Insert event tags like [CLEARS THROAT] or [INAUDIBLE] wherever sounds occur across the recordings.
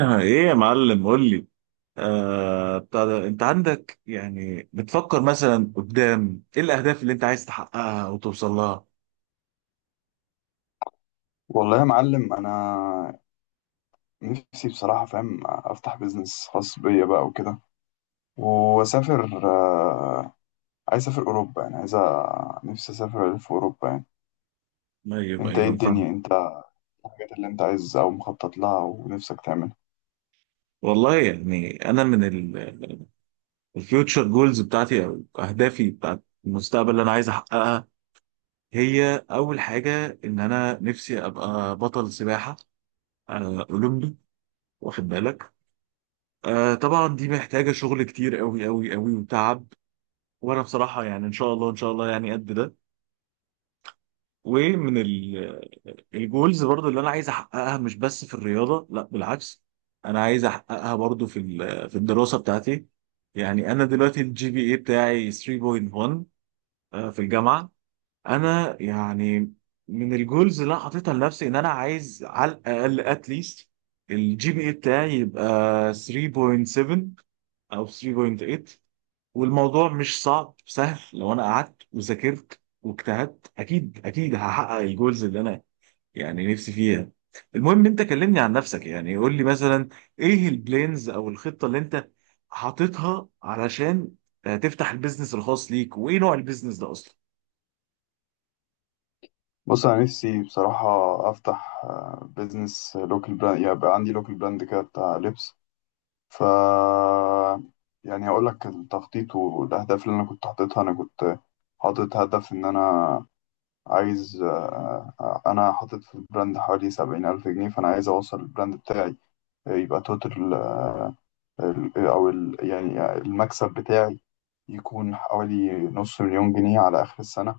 آه، ايه يا معلم، قول لي. بتاع ده، انت عندك يعني بتفكر مثلا قدام، ايه الاهداف اللي انت عايز تحققها وتوصل لها؟ والله يا معلم، انا نفسي بصراحه فاهم افتح بيزنس خاص بيا بقى وكده واسافر، عايز اسافر اوروبا، يعني عايز نفسي اسافر الف اوروبا يعني. ايوه انت ايه ايوه، فاهم. الدنيا انت الحاجات اللي انت عايز او مخطط لها ونفسك تعملها. والله، يعني انا من الفيوتشر جولز بتاعتي او اهدافي بتاعت المستقبل اللي انا عايز احققها، هي اول حاجه ان انا نفسي ابقى بطل سباحه اولمبي، واخد بالك؟ طبعا، دي محتاجه شغل كتير قوي قوي قوي وتعب. وانا بصراحه يعني ان شاء الله ان شاء الله، يعني قد ده. ومن ال- الجولز برضو اللي انا عايز احققها، مش بس في الرياضه، لا بالعكس. انا عايز احققها برضو في الدراسه بتاعتي. يعني انا دلوقتي الجي بي اي بتاعي 3.1. في الجامعه. انا يعني من الجولز اللي انا حاططها لنفسي، ان انا عايز على الاقل اتليست الجي بي اي بتاعي يبقى 3.7 او 3.8. والموضوع مش صعب، سهل لو انا قعدت وذاكرت واجتهدت، اكيد اكيد هحقق الجولز اللي انا يعني نفسي فيها. المهم، انت كلمني عن نفسك، يعني قول لي مثلا، ايه البلانز او الخطة اللي انت حاططها علشان تفتح البيزنس الخاص ليك، وايه نوع البيزنس ده اصلا؟ بص، انا نفسي بصراحه افتح بيزنس لوكال براند، يبقى عندي لوكال براند كده بتاع لبس. ف يعني هقول لك التخطيط والاهداف اللي انا كنت حاططها. انا كنت حاطط هدف ان انا عايز، أنا حاطط في البراند حوالي 70,000 جنيه، فأنا عايز أوصل البراند بتاعي، يبقى توتال، آه، ال- آه، أو ال يعني آه، المكسب بتاعي يكون حوالي نص مليون جنيه على آخر السنة.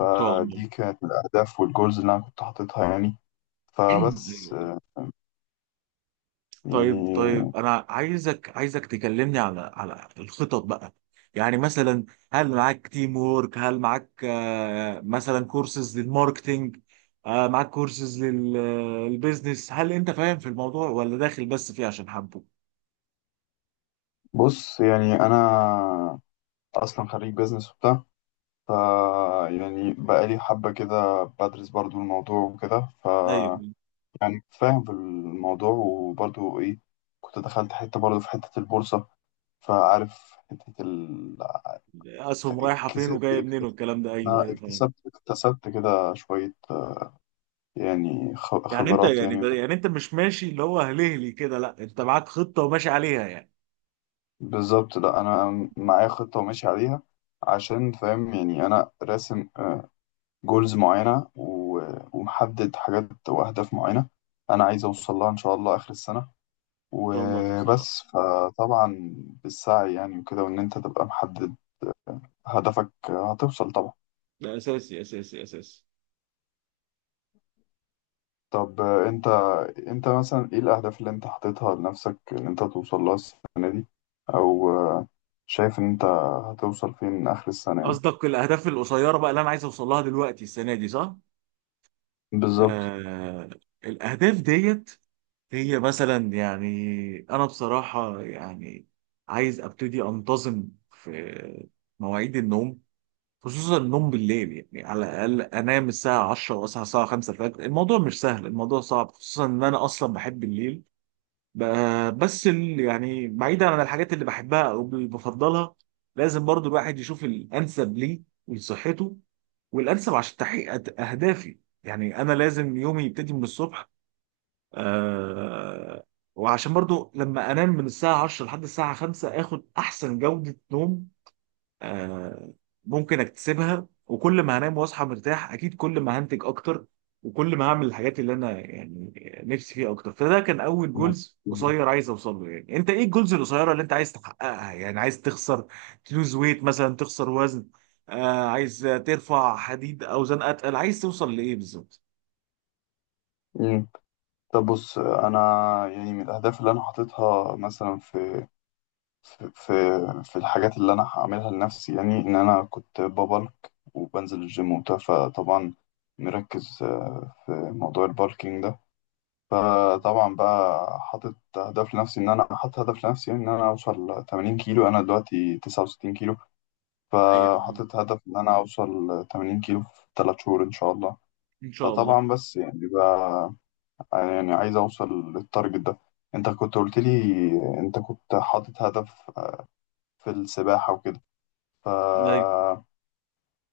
ان شاء الله. كانت الأهداف والجولز اللي أنا كنت حاططها يعني. [CLEARS THROAT] فبس أيوة. آه، طيب يعني طيب، انا عايزك تكلمني على الخطط بقى. يعني مثلا، هل معاك تيم وورك؟ هل معاك مثلا كورسز للماركتينج؟ معاك كورسز للبيزنس؟ هل انت فاهم في الموضوع ولا داخل بس فيه عشان حبه؟ بص، يعني أنا أصلا خريج بيزنس وبتاع. ف يعني بقالي حبة كده بدرس برضو الموضوع وكده. ايوه، يعني فاهم في الموضوع، وبرضو ايه، كنت دخلت حتة برضو في حتة البورصة، فعارف حتة اسهم رايحه فين كسبت وجايه منين والكلام ده، ايوه أنا ايوه فاهم. اكتسبت كده شوية، يعني يعني انت، خبرات يعني يعني، وكده. يعني انت مش ماشي اللي هو هلهلي كده، لا انت معاك خطه وماشي عليها يعني. بالظبط، لا أنا معايا خطة وماشي عليها، عشان فاهم، يعني أنا راسم جولز معينة ومحدد حاجات وأهداف معينة أنا عايز أوصل لها إن شاء الله آخر السنة ان شاء الله توصل لها. وبس. فطبعا بالسعي يعني وكده، وإن أنت تبقى محدد هدفك هتوصل طبعا. ده اساسي اساسي اساسي. طب انت مثلا ايه الاهداف اللي انت حاططها لنفسك ان انت توصل لها السنه دي، او شايف ان انت هتوصل فين اخر السنه يعني؟ قصدك الاهداف القصيره بقى، اللي انا عايز اوصل لها دلوقتي السنه دي، صح؟ بالظبط. آه. الاهداف ديت هي مثلا يعني، انا بصراحه يعني عايز ابتدي انتظم في مواعيد النوم. خصوصا النوم بالليل، يعني على الاقل انام الساعه 10 واصحى الساعه 5 الفجر. الموضوع مش سهل، الموضوع صعب خصوصا ان انا اصلا بحب الليل. بس يعني بعيدا عن الحاجات اللي بحبها او اللي بفضلها، لازم برضو الواحد يشوف الانسب ليه ولصحته. والانسب عشان تحقيق اهدافي، يعني انا لازم يومي يبتدي من الصبح. آه وعشان برضو لما انام من الساعه 10 لحد الساعه 5 اخد احسن جوده نوم آه، ممكن اكتسبها، وكل ما هنام واصحى مرتاح اكيد كل ما هنتج اكتر، وكل ما هعمل الحاجات اللي انا يعني نفسي فيها اكتر. فده كان اول مم. جولز قصير عايز اوصل له. يعني انت، ايه الجولز القصيره اللي انت عايز تحققها؟ يعني عايز تخسر تلوز ويت مثلا، تخسر وزن؟ عايز ترفع حديد اوزان اتقل؟ عايز توصل لايه بالظبط؟ مم. طب بص، انا يعني من الاهداف اللي انا حاططها مثلا في في في الحاجات اللي انا هعملها لنفسي، يعني ان انا كنت ببلك وبنزل الجيم وبتاع، فطبعا مركز في موضوع البالكينج ده. فطبعا بقى حاطط هدف لنفسي ان انا اوصل 80 كيلو، انا دلوقتي 69 كيلو، ايوه، فحاطط هدف ان انا اوصل 80 كيلو في 3 شهور ان شاء الله. ان شاء الله. فطبعا بس يعني بقى، يعني عايز اوصل للتارجت ده. انت كنت قلت لي انت كنت حاطط هدف في السباحة وكده ف... أيوة.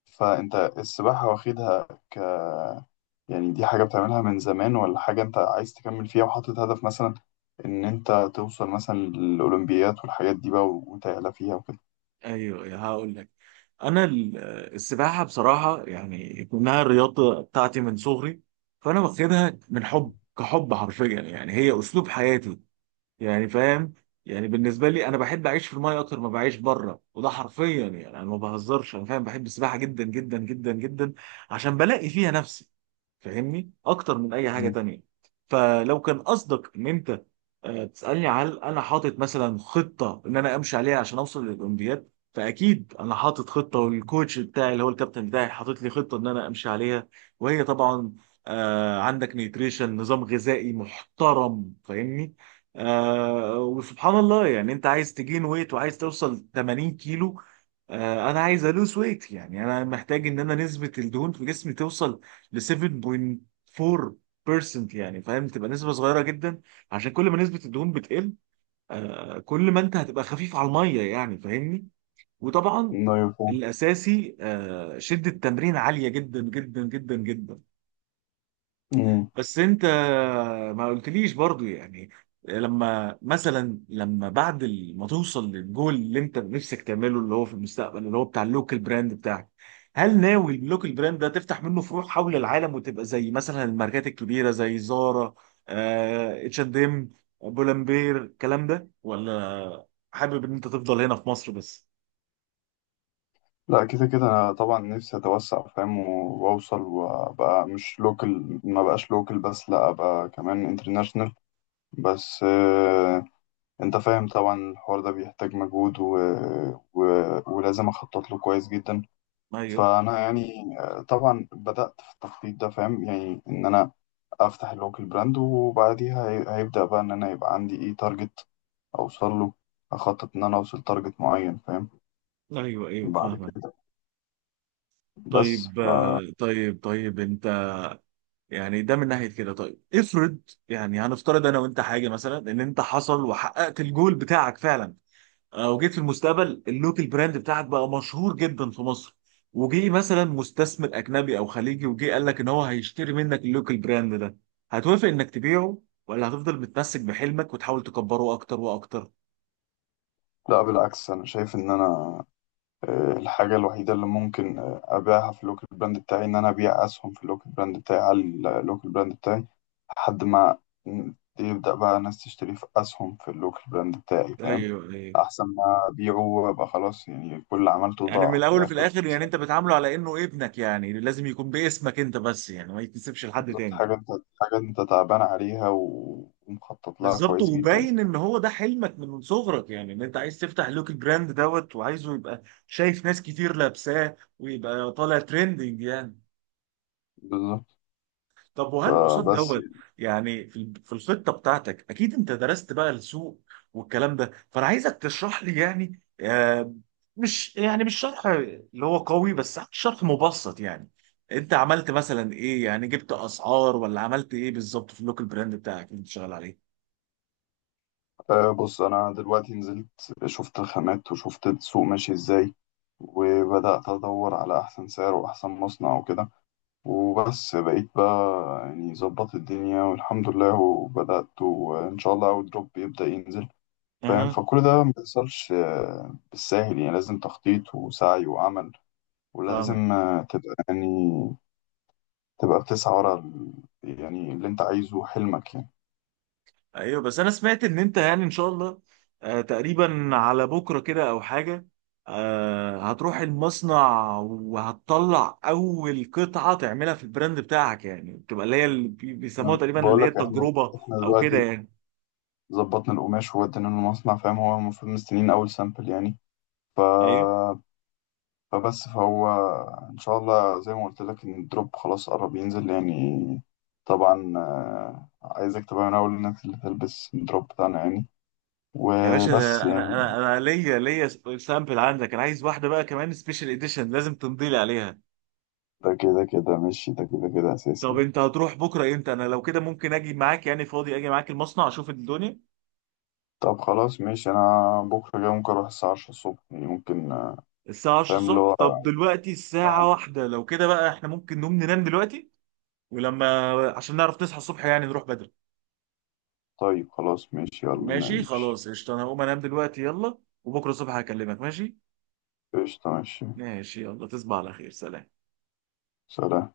فانت السباحة واخدها يعني دي حاجة بتعملها من زمان، ولا حاجة أنت عايز تكمل فيها وحاطط هدف مثلا إن أنت توصل مثلا للأولمبيات والحاجات دي بقى وتعلى فيها وكده؟ ايوه أيوه، هقول لك. انا السباحه بصراحه، يعني كونها الرياضه بتاعتي من صغري، فانا واخدها من حب، كحب حرفيا، يعني هي اسلوب حياتي. يعني، فاهم؟ يعني بالنسبه لي انا بحب اعيش في المايه اكتر ما بعيش بره، وده حرفيا يعني انا ما بهزرش، انا فاهم، بحب السباحه جدا جدا جدا جدا. عشان بلاقي فيها نفسي، فاهمني اكتر من اي حاجه مم. تانية. فلو كان قصدك ان انت تسالني هل انا حاطط مثلا خطه ان انا امشي عليها عشان اوصل للاولمبياد، فاكيد انا حاطط خطه، والكوتش بتاعي اللي هو الكابتن بتاعي حاطط لي خطه ان انا امشي عليها. وهي طبعا، عندك نيتريشن، نظام غذائي محترم، فاهمني. وسبحان الله، يعني انت عايز تجين ويت وعايز توصل 80 كيلو، انا عايز الوز ويت، يعني انا محتاج ان انا نسبة الدهون في جسمي توصل ل 7.4%، يعني فاهم، تبقى نسبة صغيرة جدا. عشان كل ما نسبة الدهون بتقل، كل ما انت هتبقى خفيف على المية، يعني فاهمني. وطبعا أيوة فاهم. الاساسي شدة تمرين عالية جدا جدا جدا جدا. أمم. بس انت ما قلتليش برضو، يعني لما ما توصل للجول اللي انت نفسك تعمله، اللي هو في المستقبل، اللي هو بتاع اللوكال براند بتاعك، هل ناوي اللوكال براند ده تفتح منه فروع حول العالم وتبقى زي مثلا الماركات الكبيرة زي زارا، اتش اند ام، بولمبير، الكلام ده؟ ولا حابب ان انت تفضل هنا في مصر بس؟ لا، كده كده أنا طبعا نفسي أتوسع فاهم، وأوصل وأبقى مش لوكال، ما بقاش لوكال بس، لا أبقى كمان انترناشونال. بس أنت فاهم طبعا الحوار ده بيحتاج مجهود و... ولازم أخطط له كويس جدا. ايوه فأنا يعني، طبعا بدأت في التخطيط ده فاهم، يعني إن أنا افتح اللوكال براند، وبعديها هيبدأ بقى ان انا يبقى عندي ايه تارجت اوصل له، اخطط ان انا اوصل تارجت معين فاهم، ايوه ايوه، بعد فاهمك. كده. بس طيب، طيب طيب، انت يعني ده من ناحيه كده. طيب افرض، يعني هنفترض انا وانت حاجه، مثلا ان انت حصل وحققت الجول بتاعك فعلا، وجيت في المستقبل اللوكال براند بتاعك بقى مشهور جدا في مصر، وجي مثلا مستثمر اجنبي او خليجي، وجي قال لك ان هو هيشتري منك اللوكال براند ده، هتوافق انك تبيعه؟ ولا هتفضل متمسك بحلمك وتحاول تكبره اكتر واكتر؟ لا بالعكس، انا شايف ان انا، الحاجة الوحيدة اللي ممكن، ابيعها في اللوكال براند بتاعي ان انا ابيع اسهم في اللوكال براند بتاعي على اللوكال براند بتاعي لحد ما يبدأ بقى ناس تشتري في اسهم في اللوكال براند بتاعي ايوه فاهم، ايوه. احسن ما ابيعه وابقى خلاص يعني كل اللي عملته يعني من ضاع في الاول وفي الاخر. الاخر، يعني انت بتعامله على انه ابنك، يعني لازم يكون باسمك انت بس، يعني ما يتنسبش لحد بالظبط، تاني. حاجة انت تعبان عليها ومخطط لها بالظبط، كويس جدا. وباين ان هو ده حلمك من صغرك، يعني ان انت عايز تفتح لوك البراند دوت، وعايزه يبقى شايف ناس كتير لابساه ويبقى طالع ترندنج يعني. بالظبط. طب وهل قصاد فبس دوت يعني في الخطه بتاعتك اكيد انت درست بقى السوق والكلام ده، فانا عايزك تشرح لي، يعني مش شرح اللي هو قوي، بس شرح مبسط يعني. انت عملت مثلا ايه؟ يعني جبت اسعار ولا عملت ايه بالظبط في اللوك البراند بتاعك اللي انت شغال عليه؟ آه، بص، انا دلوقتي نزلت شفت الخامات وشفت السوق ماشي ازاي، وبدأت ادور على احسن سعر واحسن مصنع وكده. وبس بقيت بقى يعني ظبط الدنيا والحمد لله، وبدأت، وان شاء الله اول دروب يبدأ ينزل فاهم. اها، فكل ده ما بيحصلش بالساهل، يعني لازم تخطيط وسعي وعمل، فاهمك. ولازم تبقى يعني بتسعى ورا يعني اللي انت عايزه حلمك يعني. ايوه، بس انا سمعت ان انت يعني ان شاء الله تقريبا على بكره كده او حاجه، هتروح المصنع وهتطلع اول قطعه تعملها في البراند بتاعك، يعني بتبقى اللي هي اللي بيسموها انا تقريبا اللي بقول هي لك احنا، التجربه او كده دلوقتي يعني. ظبطنا القماش وودينا له المصنع، فاهم، هو المفروض مستنيين اول سامبل يعني. ف... ايوه فبس فهو ان شاء الله زي ما قلت لك ان الدروب خلاص قرب ينزل يعني. طبعا عايزك تبقى من اول الناس اللي تلبس الدروب بتاعنا يعني، يا باشا، وبس ده انا يعني. انا انا ليا سامبل عندك، انا عايز واحده بقى كمان سبيشال اديشن لازم تمضي لي عليها. ده كده كده ماشي، ده كده كده اساسي طب يعني. انت هتروح بكره امتى؟ انا لو كده ممكن اجي معاك، يعني فاضي اجي معاك المصنع اشوف الدنيا. طب خلاص ماشي، انا بكره جاي ممكن اروح الساعه 10 الصبح يعني، ممكن، الساعة 10 فاهم اللي الصبح؟ هو، طب دلوقتي الساعة آه، واحدة، لو كده بقى احنا ممكن نقوم ننام دلوقتي، ولما عشان نعرف نصحى الصبح يعني نروح بدري. طيب خلاص ماشي يلا ماشي نمشي. خلاص، قشطة، انا هقوم انام دلوقتي يلا، وبكرة الصبح هكلمك ماشي. قشطة ماشي. ماشي يلا، تصبح على خير، سلام. سلام.